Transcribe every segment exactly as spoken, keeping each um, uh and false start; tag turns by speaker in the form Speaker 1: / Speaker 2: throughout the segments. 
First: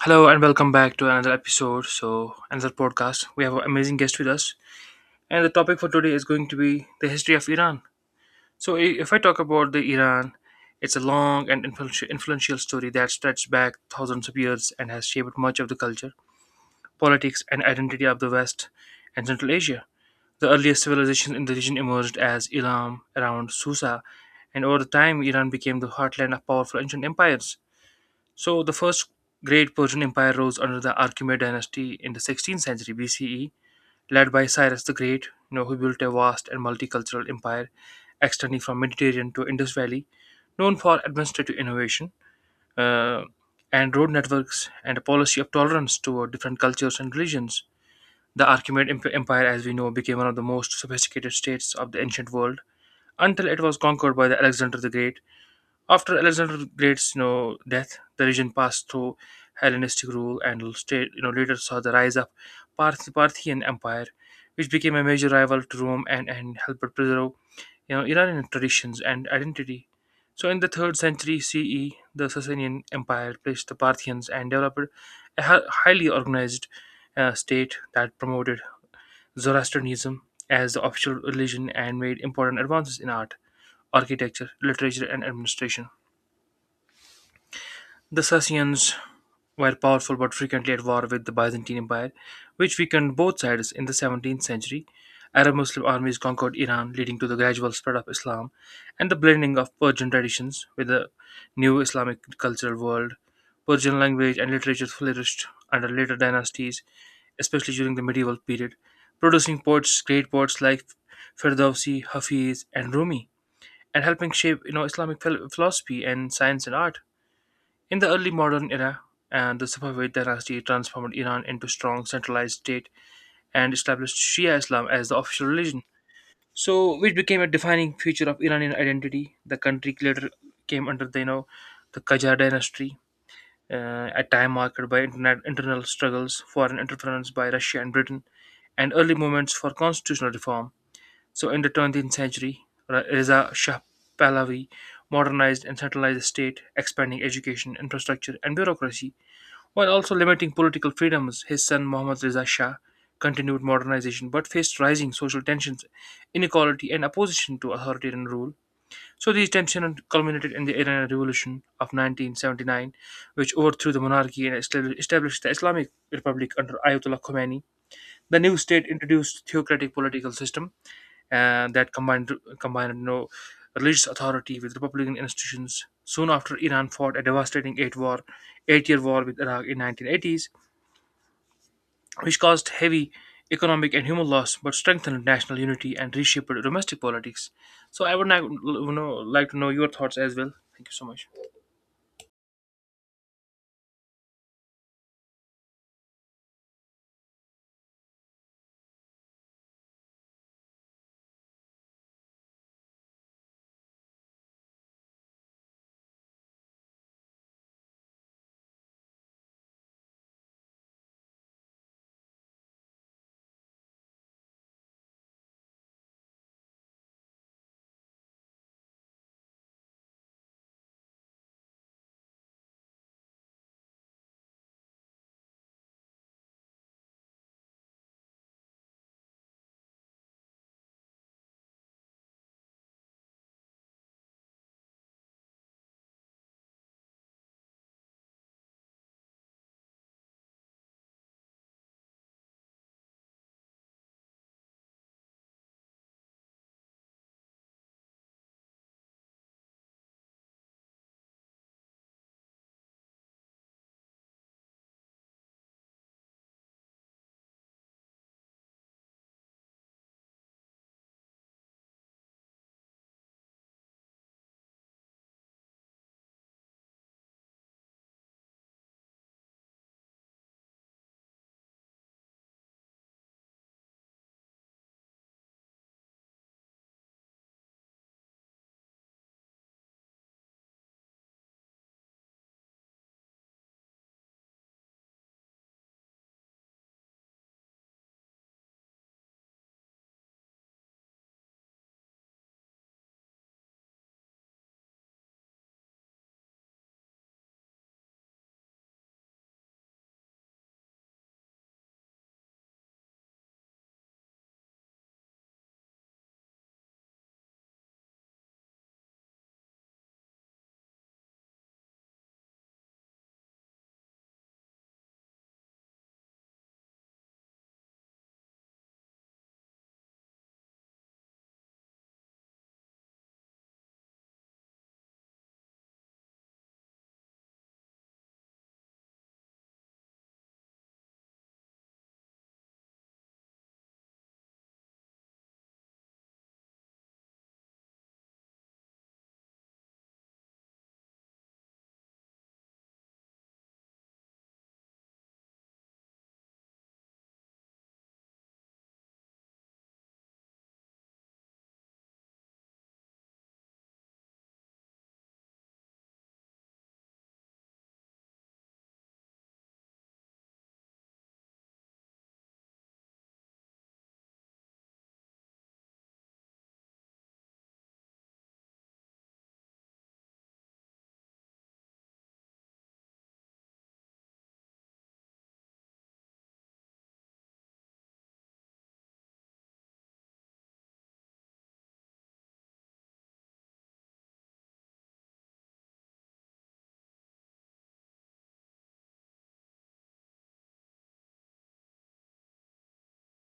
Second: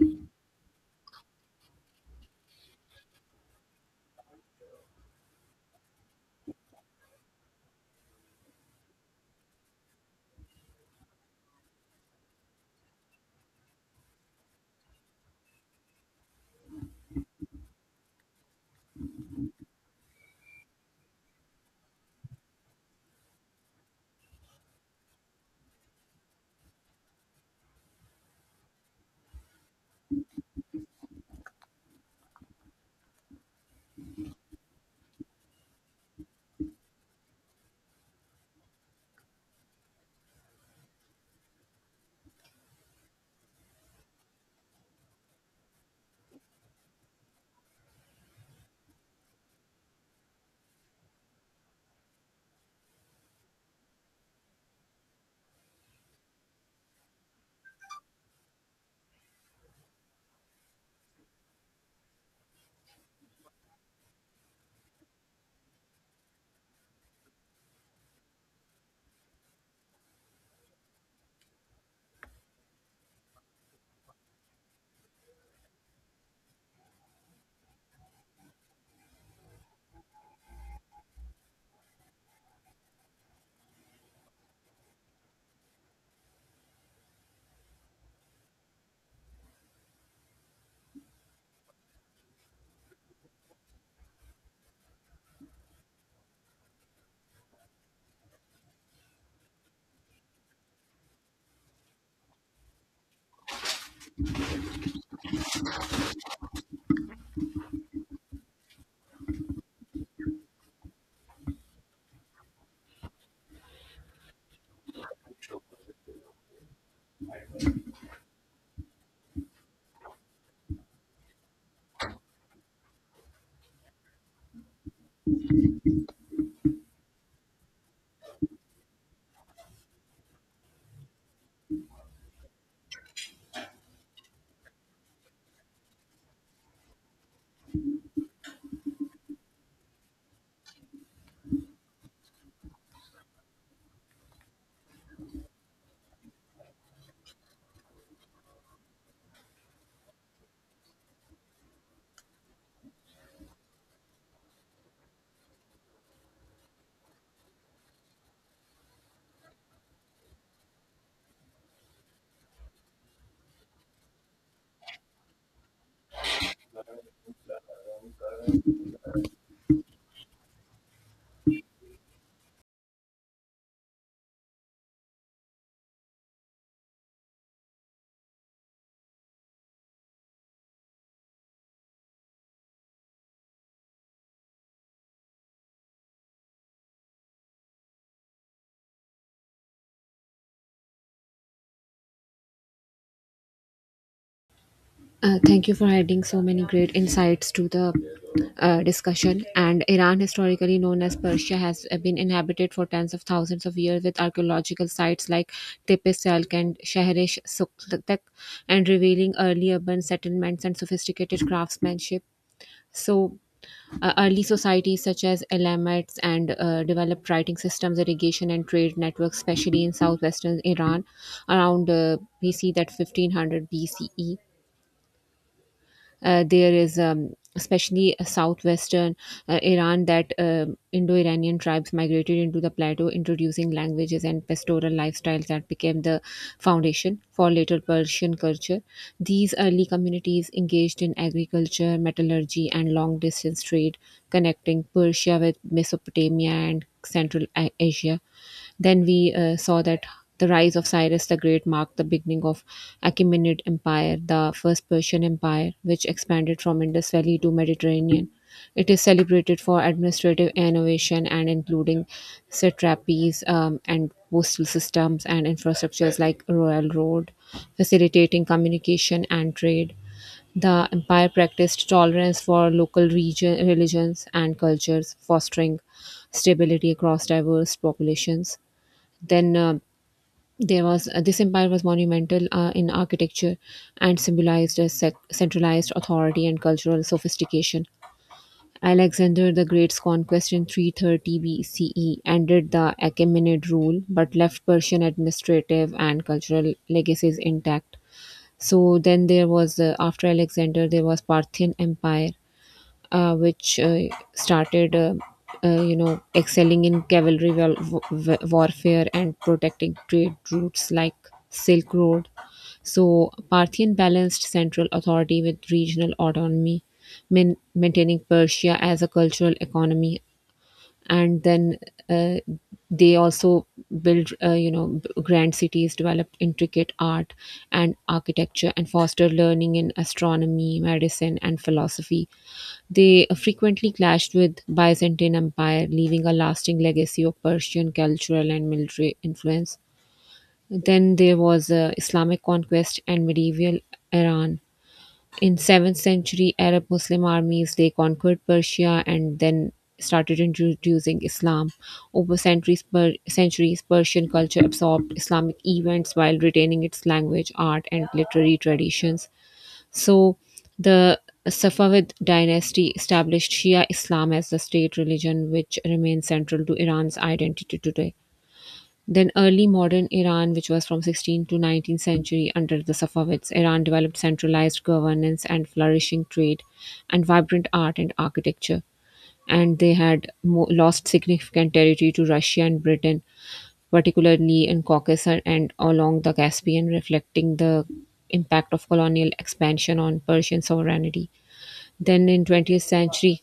Speaker 1: Hello and welcome back to another episode. So, another podcast. We have an amazing guest with us, and the topic for today is going to be the history of Iran. So, i- if I talk about the Iran, it's a long and influential influential story that stretches back thousands of years and has shaped much of the culture, politics, and identity of the West and Central Asia. The earliest civilizations in the region emerged as Ilam around Susa, and over the time, Iran became the heartland of powerful ancient empires. So the first great Persian Empire rose under the Archimed dynasty in the sixteenth century B C E, led by Cyrus the Great, you know, who built a vast and multicultural empire extending from Mediterranean to Indus Valley, known for administrative innovation uh, and road networks and a policy of tolerance toward different cultures and religions. The Archimed Emp- Empire, as we know, became one of the most sophisticated states of the ancient world until it was conquered by the Alexander the Great. After Alexander the Great's you know death, the region passed through Hellenistic rule and state you know later saw the rise of Parth- Parthian Empire, which became a major rival to Rome and and helped preserve you know Iranian traditions and identity. So in the third century C E, the Sasanian Empire placed the Parthians and developed a hi- highly organized uh, state that promoted Zoroastrianism as the official religion and made important advances in art, architecture, literature, and administration. The Sassanians were powerful but frequently at war with the Byzantine Empire, which weakened both sides in the seventeenth century. Arab Muslim armies conquered Iran, leading to the gradual spread of Islam and the blending of Persian traditions with the new Islamic cultural world. Persian language and literature flourished under later dynasties, especially during the medieval period, producing poets, great poets like Ferdowsi, Hafiz, and Rumi, and helping shape you know Islamic phil- philosophy and science and art. In the early modern era, and the Safavid dynasty transformed Iran into a strong centralized state and established Shia Islam as the official religion. So, which became a defining feature of Iranian identity. The country later came under the you know the Qajar dynasty, uh, a time marked by internet, internal struggles, foreign interference by Russia and Britain, and early movements for constitutional reform. So, in the twentieth century, Ra- Reza Shah Pahlavi modernized and centralized the state, expanding education, infrastructure, and bureaucracy. While also limiting political freedoms, his son Muhammad Reza Shah continued modernization but faced rising social tensions, inequality, and opposition to authoritarian rule. So these tensions culminated in the Iranian Revolution of nineteen seventy-nine, which overthrew the monarchy and estab- established the Islamic Republic under Ayatollah Khomeini. The new state introduced theocratic political system uh, that combined combined you know, religious authority with republican institutions. Soon after, Iran fought a devastating eight war eight-year war with Iraq in nineteen eighties, which caused heavy economic and human loss but strengthened national unity and reshaped domestic politics. So I would now, you know, like to know your thoughts as well. Thank you so much.
Speaker 2: Uh, thank you for adding so many great insights to the uh, discussion. And Iran, historically known as Persia, has uh, been inhabited for tens of thousands of years with archaeological sites like Tepe Selk and Shahrish Suktak, and revealing early urban settlements and sophisticated craftsmanship. So, uh, early societies such as Elamites and uh, developed writing systems, irrigation, and trade networks, especially in southwestern Iran around uh, B C that fifteen hundred B C E uh, there is um, especially a southwestern uh, Iran that um Indo-Iranian tribes migrated into the plateau, introducing languages and pastoral lifestyles that became the foundation for later Persian culture. These early communities engaged in agriculture, metallurgy, and long-distance trade, connecting Persia with Mesopotamia and Central A- Asia. Then we uh, saw that the rise of Cyrus the Great marked the beginning of Achaemenid Empire, the first Persian empire, which expanded from Indus Valley to Mediterranean. It is celebrated for administrative innovation and including satrapies um, and postal systems and infrastructures like Royal Road, facilitating communication and trade. The empire practiced tolerance for local region, religions and cultures, fostering stability across diverse populations. Then uh, there was uh, this empire was monumental uh, in architecture and symbolized a sec- centralized authority and cultural sophistication. Alexander the Great's conquest in three thirty B C E ended the Achaemenid rule but left Persian administrative and cultural legacies intact. So then there was uh, after Alexander there was Parthian Empire, uh, which uh, started, uh, uh, you know, excelling in cavalry wel- w- warfare and protecting trade routes like Silk Road. So Parthian balanced central authority with regional autonomy, main- maintaining Persia as a cultural economy, and then uh, they also built, uh, you know, b- grand cities, developed intricate art and architecture, and fostered learning in astronomy, medicine, and philosophy. They frequently clashed with Byzantine Empire, leaving a lasting legacy of Persian cultural and military influence. Then there was uh, Islamic conquest and medieval Iran. In seventh century Arab Muslim armies, they conquered Persia and then started introducing Islam. Over centuries, per- centuries Persian culture absorbed Islamic events while retaining its language, art, and literary traditions. So the Safavid dynasty established Shia Islam as the state religion, which remains central to Iran's identity today. Then early modern Iran, which was from sixteenth to nineteenth century under the Safavids, Iran developed centralized governance and flourishing trade and vibrant art and architecture and they had mo- lost significant territory to Russia and Britain, particularly in Caucasus and along the Caspian, reflecting the impact of colonial expansion on Persian sovereignty. Then in twentieth century,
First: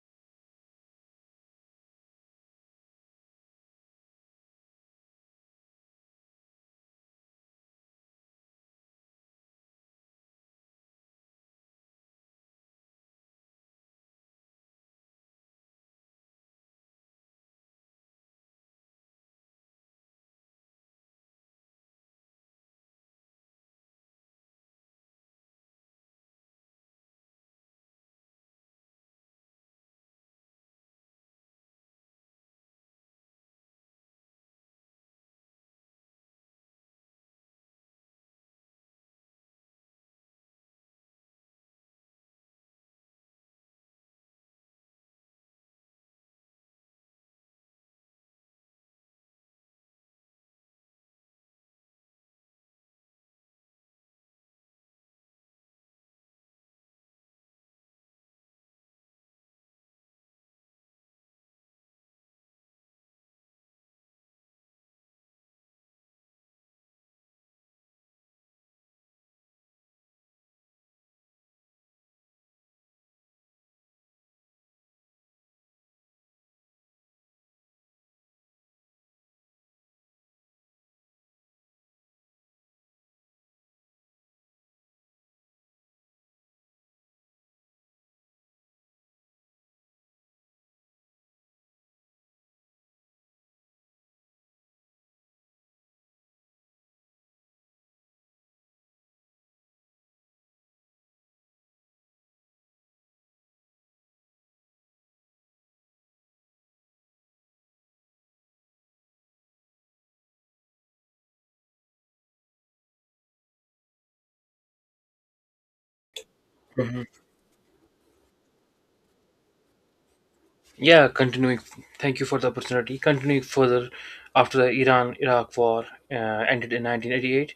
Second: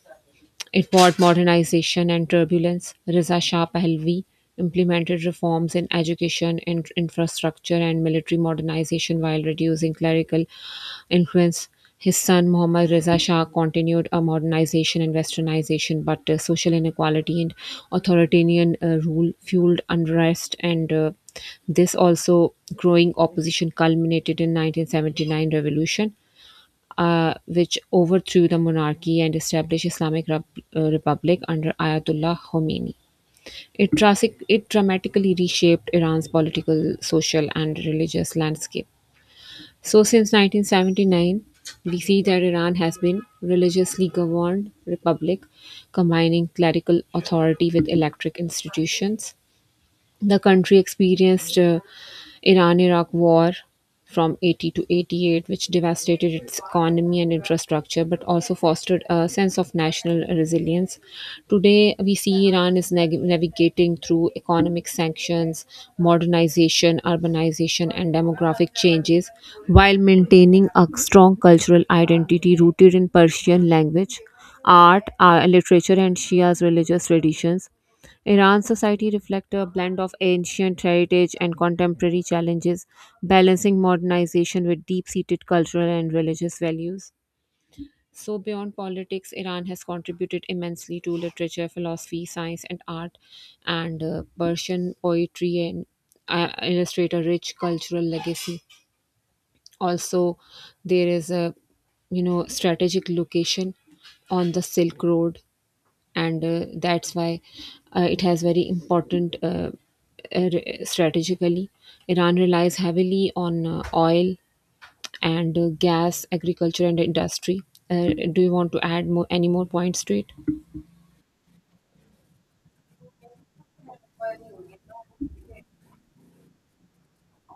Speaker 2: it brought modernization and turbulence. Reza Shah Pahlavi implemented reforms in education, in- infrastructure, and military modernization while reducing clerical influence. His son Muhammad Reza Shah continued a modernization and westernization, but uh, social inequality and authoritarian uh, rule fueled unrest, and uh, this also growing opposition culminated in nineteen seventy-nine revolution, uh, which overthrew the monarchy and established Islamic Rep- uh, Republic under Ayatollah Khomeini. It, drastic, it dramatically reshaped Iran's political, social, and religious landscape. So, since nineteen seventy-nine, we see that Iran has been religiously governed republic, combining clerical authority with electric institutions. The country experienced uh, Iran-Iraq War from eighty to eighty-eight, which devastated its economy and infrastructure, but also fostered a sense of national resilience. Today, we see Iran is nag- navigating through economic sanctions, modernization, urbanization, and demographic changes while maintaining a strong cultural identity rooted in Persian language, art, uh, literature, and Shia's religious traditions. Iran's society reflects a blend of ancient heritage and contemporary challenges, balancing modernization with deep-seated cultural and religious values. So beyond politics, Iran has contributed immensely to literature, philosophy, science, and art, and uh, Persian poetry and uh, illustrate a rich cultural legacy. Also, there is a you know strategic location on the Silk Road, and uh, that's why uh, it has very important uh, uh, strategically Iran relies heavily on uh, oil and uh, gas agriculture and industry. Uh, do you want to add more, any more points to it?
Speaker 1: Yeah, continuing. Thank you for the opportunity. Continuing further, after the Iran-Iraq War uh, ended in nineteen eighty-eight,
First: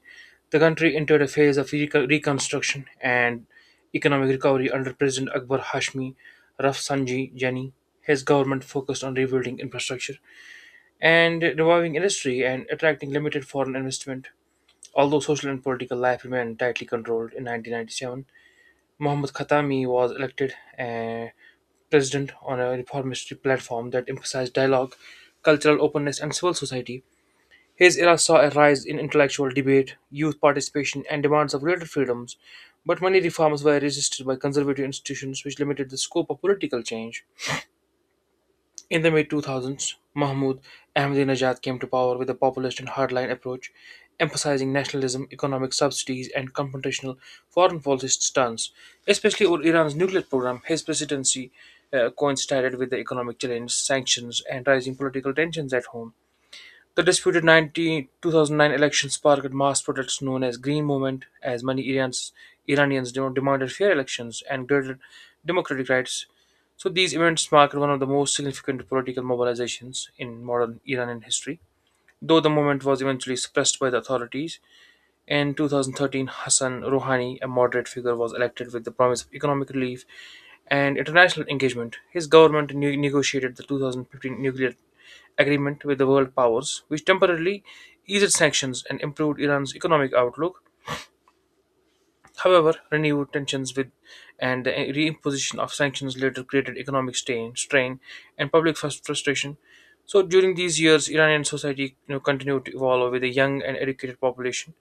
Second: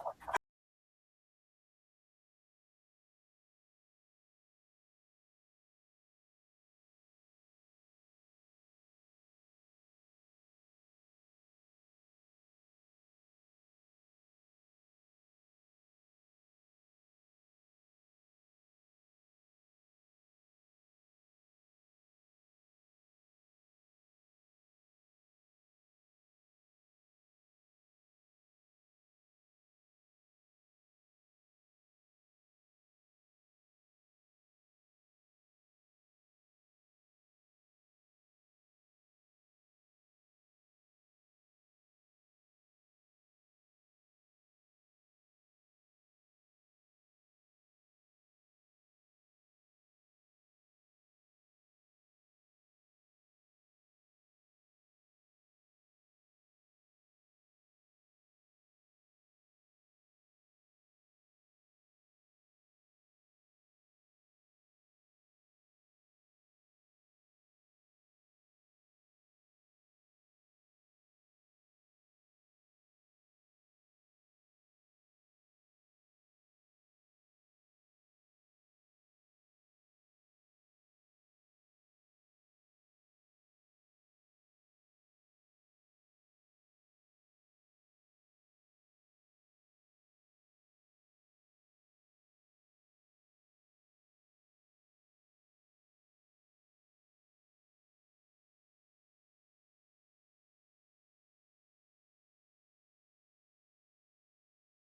Speaker 1: the country entered a phase of reco- reconstruction and economic recovery under President Akbar Hashmi Rafsanjani Jani. His government focused on rebuilding infrastructure and reviving industry and attracting limited foreign investment. Although social and political life remained tightly controlled in nineteen ninety-seven, Mohammad Khatami was elected uh, president on a reformist platform that emphasized dialogue, cultural openness, and civil society. His era saw a rise in intellectual debate, youth participation, and demands of greater freedoms, but many reforms were resisted by conservative institutions which limited the scope of political change. In the mid two thousands, Mahmoud Ahmadinejad came to power with a populist and hardline approach, emphasizing nationalism, economic subsidies, and confrontational foreign policy stance. Especially over Iran's nuclear program, his presidency uh, coincided with the economic challenge, sanctions, and rising political tensions at home. The disputed nineteen two thousand nine election sparked mass protests known as Green Movement as many Iranians, Iranians demanded fair elections and greater democratic rights. So these events marked one of the most significant political mobilizations in modern Iranian history, though the movement was eventually suppressed by the authorities. In twenty thirteen, Hassan Rouhani, a moderate figure, was elected with the promise of economic relief and international engagement. His government ne- negotiated the two thousand fifteen nuclear agreement with the world powers, which temporarily eased sanctions and improved Iran's economic outlook. However, renewed tensions with and the reimposition of sanctions later created economic strain, strain and public frus- frustration. So during these years, Iranian society you know, continued to evolve with a young and educated population,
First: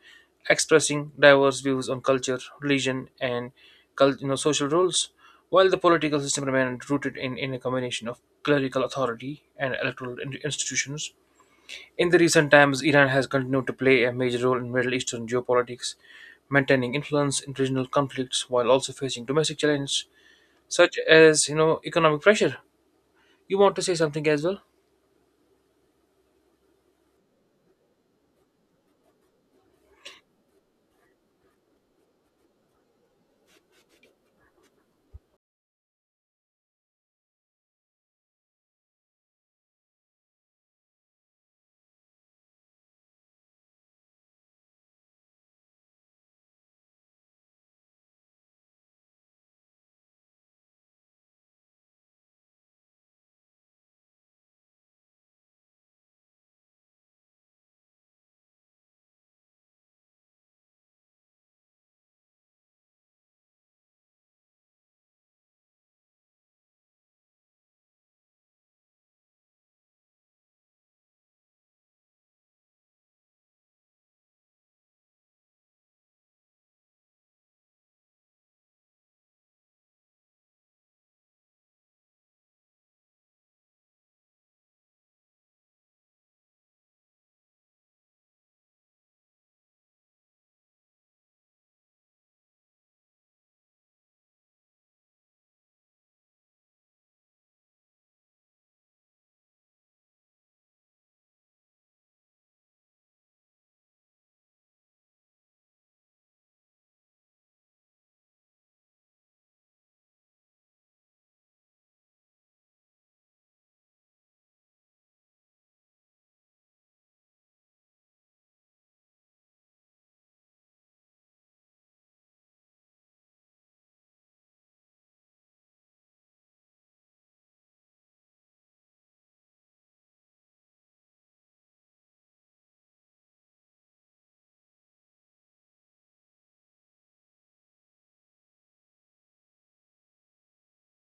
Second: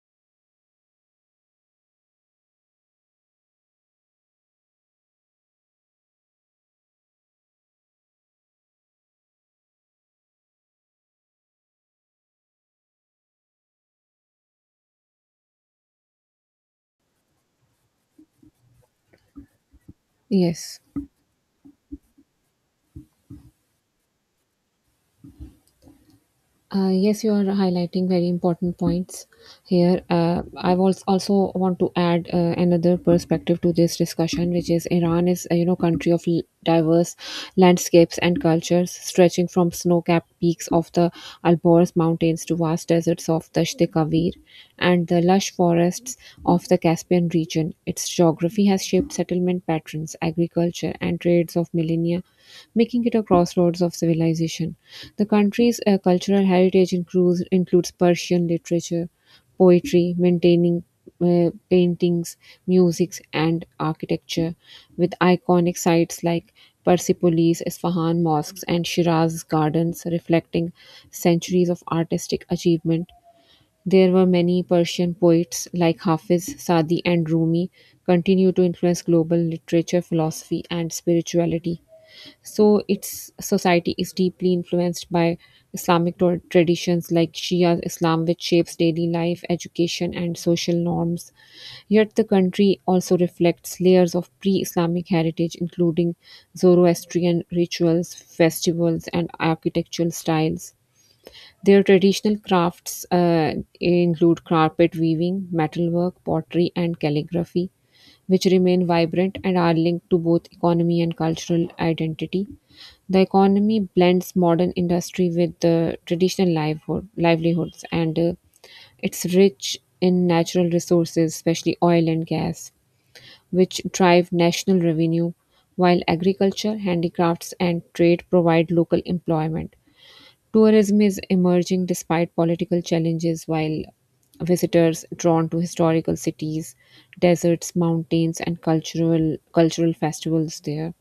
Speaker 1: expressing diverse views on culture, religion, and cul- you know, social roles, while the political system remained rooted in, in a combination of clerical authority and electoral in- institutions. In the recent times, Iran has continued to play a major role in Middle Eastern geopolitics, maintaining influence in regional conflicts while also facing domestic challenges
Speaker 2: Yes.
Speaker 1: such as you know economic pressure. You want to say something as well?
Speaker 2: Uh, yes, you are highlighting very important points here. Uh, I was also want to add uh, another perspective to this discussion, which is Iran is a you know country of l- diverse landscapes and cultures, stretching from snow-capped peaks of the Alborz Mountains to vast deserts of the Kavir and the lush forests of the Caspian region. Its geography has shaped settlement patterns, agriculture, and trades of millennia, making it a crossroads of civilization. The country's uh, cultural heritage includes, includes Persian literature, poetry, maintaining uh, paintings, music, and architecture, with iconic sites like Persepolis, Isfahan mosques, and Shiraz gardens reflecting centuries of artistic achievement. There were many Persian poets like Hafiz, Saadi, and Rumi continue to influence global literature, philosophy, and spirituality. So its society is deeply influenced by Islamic tra- traditions like Shia Islam, which shapes daily life, education, and social norms. Yet the country also reflects layers of pre Islamic heritage, including Zoroastrian rituals, festivals, and architectural styles. Their traditional crafts uh, include carpet weaving, metalwork, pottery, and calligraphy, which remain vibrant and are linked to both economy and cultural identity. The economy blends modern industry with the traditional livelihood, livelihoods, and uh, it's rich in natural resources, especially oil and gas, which drive national revenue, while agriculture, handicrafts, and trade provide local employment. Tourism is emerging despite political challenges, while visitors drawn to historical cities, deserts, mountains, and cultural cultural festivals there.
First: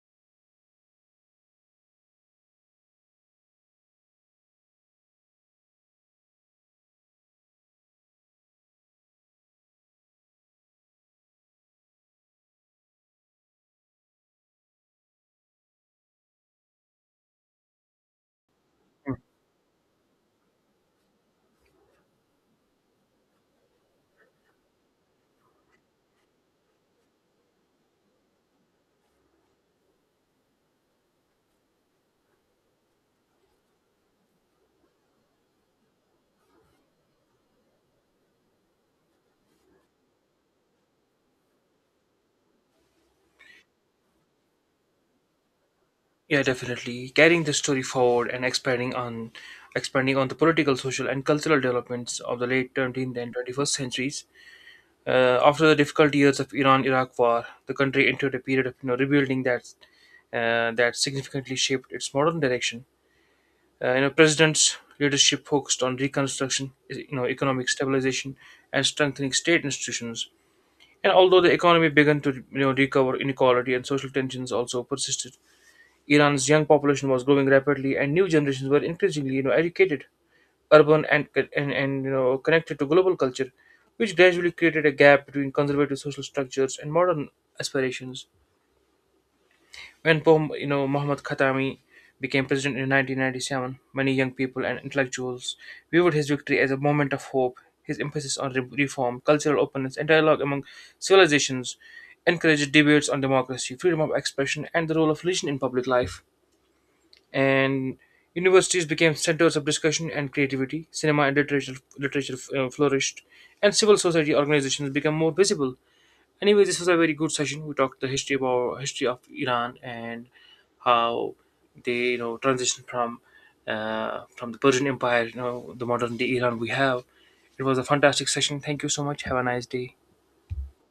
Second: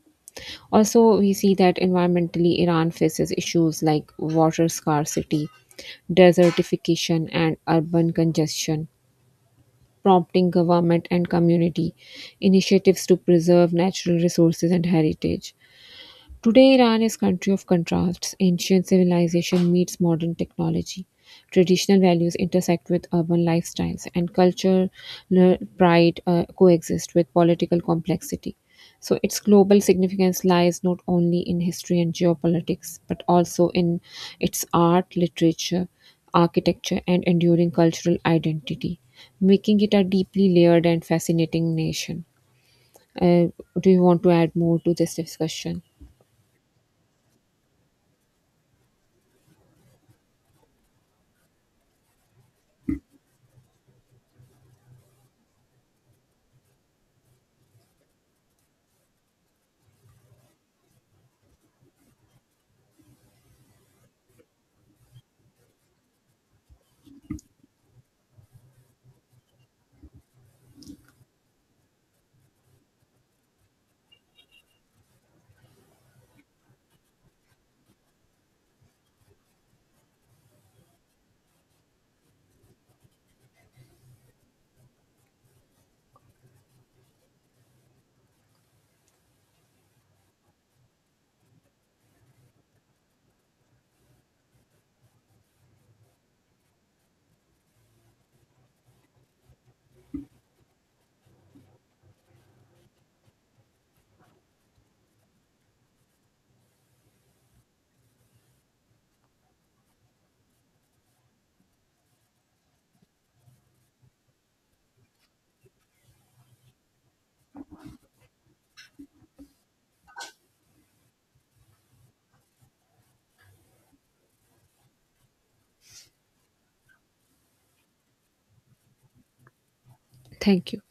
Speaker 2: Also, we see that environmentally, Iran faces issues like water scarcity, desertification, and urban congestion, prompting government and community initiatives to preserve natural resources and heritage. Today, Iran is a country of contrasts. Ancient
Speaker 1: Mm.
Speaker 2: civilization meets modern technology. Traditional values intersect with urban lifestyles, and cultural pride uh, coexist with political complexity. So, its global significance lies not only in history and geopolitics, but also in its art, literature, architecture, and enduring cultural identity, making it a deeply layered and fascinating nation. Uh, do you want to add more to this discussion?
Speaker 1: Yeah, definitely. Carrying the story forward and expanding on expanding on the political, social, and cultural developments of the late twentieth and twenty-first centuries. Uh, after the difficult years of Iran-Iraq war, the country entered a period of you know, rebuilding that uh, that significantly shaped its modern direction. Uh, you know president's leadership focused on reconstruction, you know economic stabilization and strengthening state institutions, and although the economy began to you know recover, inequality and social tensions also persisted. Iran's young population was growing rapidly and new generations were increasingly you know educated, urban, and and, and you know connected to global culture, which gradually created a gap between conservative social structures and modern aspirations. When Poh- you know Mohammad Khatami became president in nineteen ninety-seven, many young people and intellectuals viewed his victory as a moment of hope. His emphasis on re- reform, cultural openness, and dialogue among civilizations encouraged debates on democracy, freedom of expression, and the role of religion in public life. And universities became centers of discussion and creativity. Cinema and literature, literature uh, flourished, and civil society organizations became more visible. Anyway, this was a very good session. We talked the history about history of Iran and how they you know transitioned from uh, from the Persian Empire, you know, the modern day Iran we have. It was a fantastic session. Thank you so much. Have a nice day.
Speaker 2: Thank you.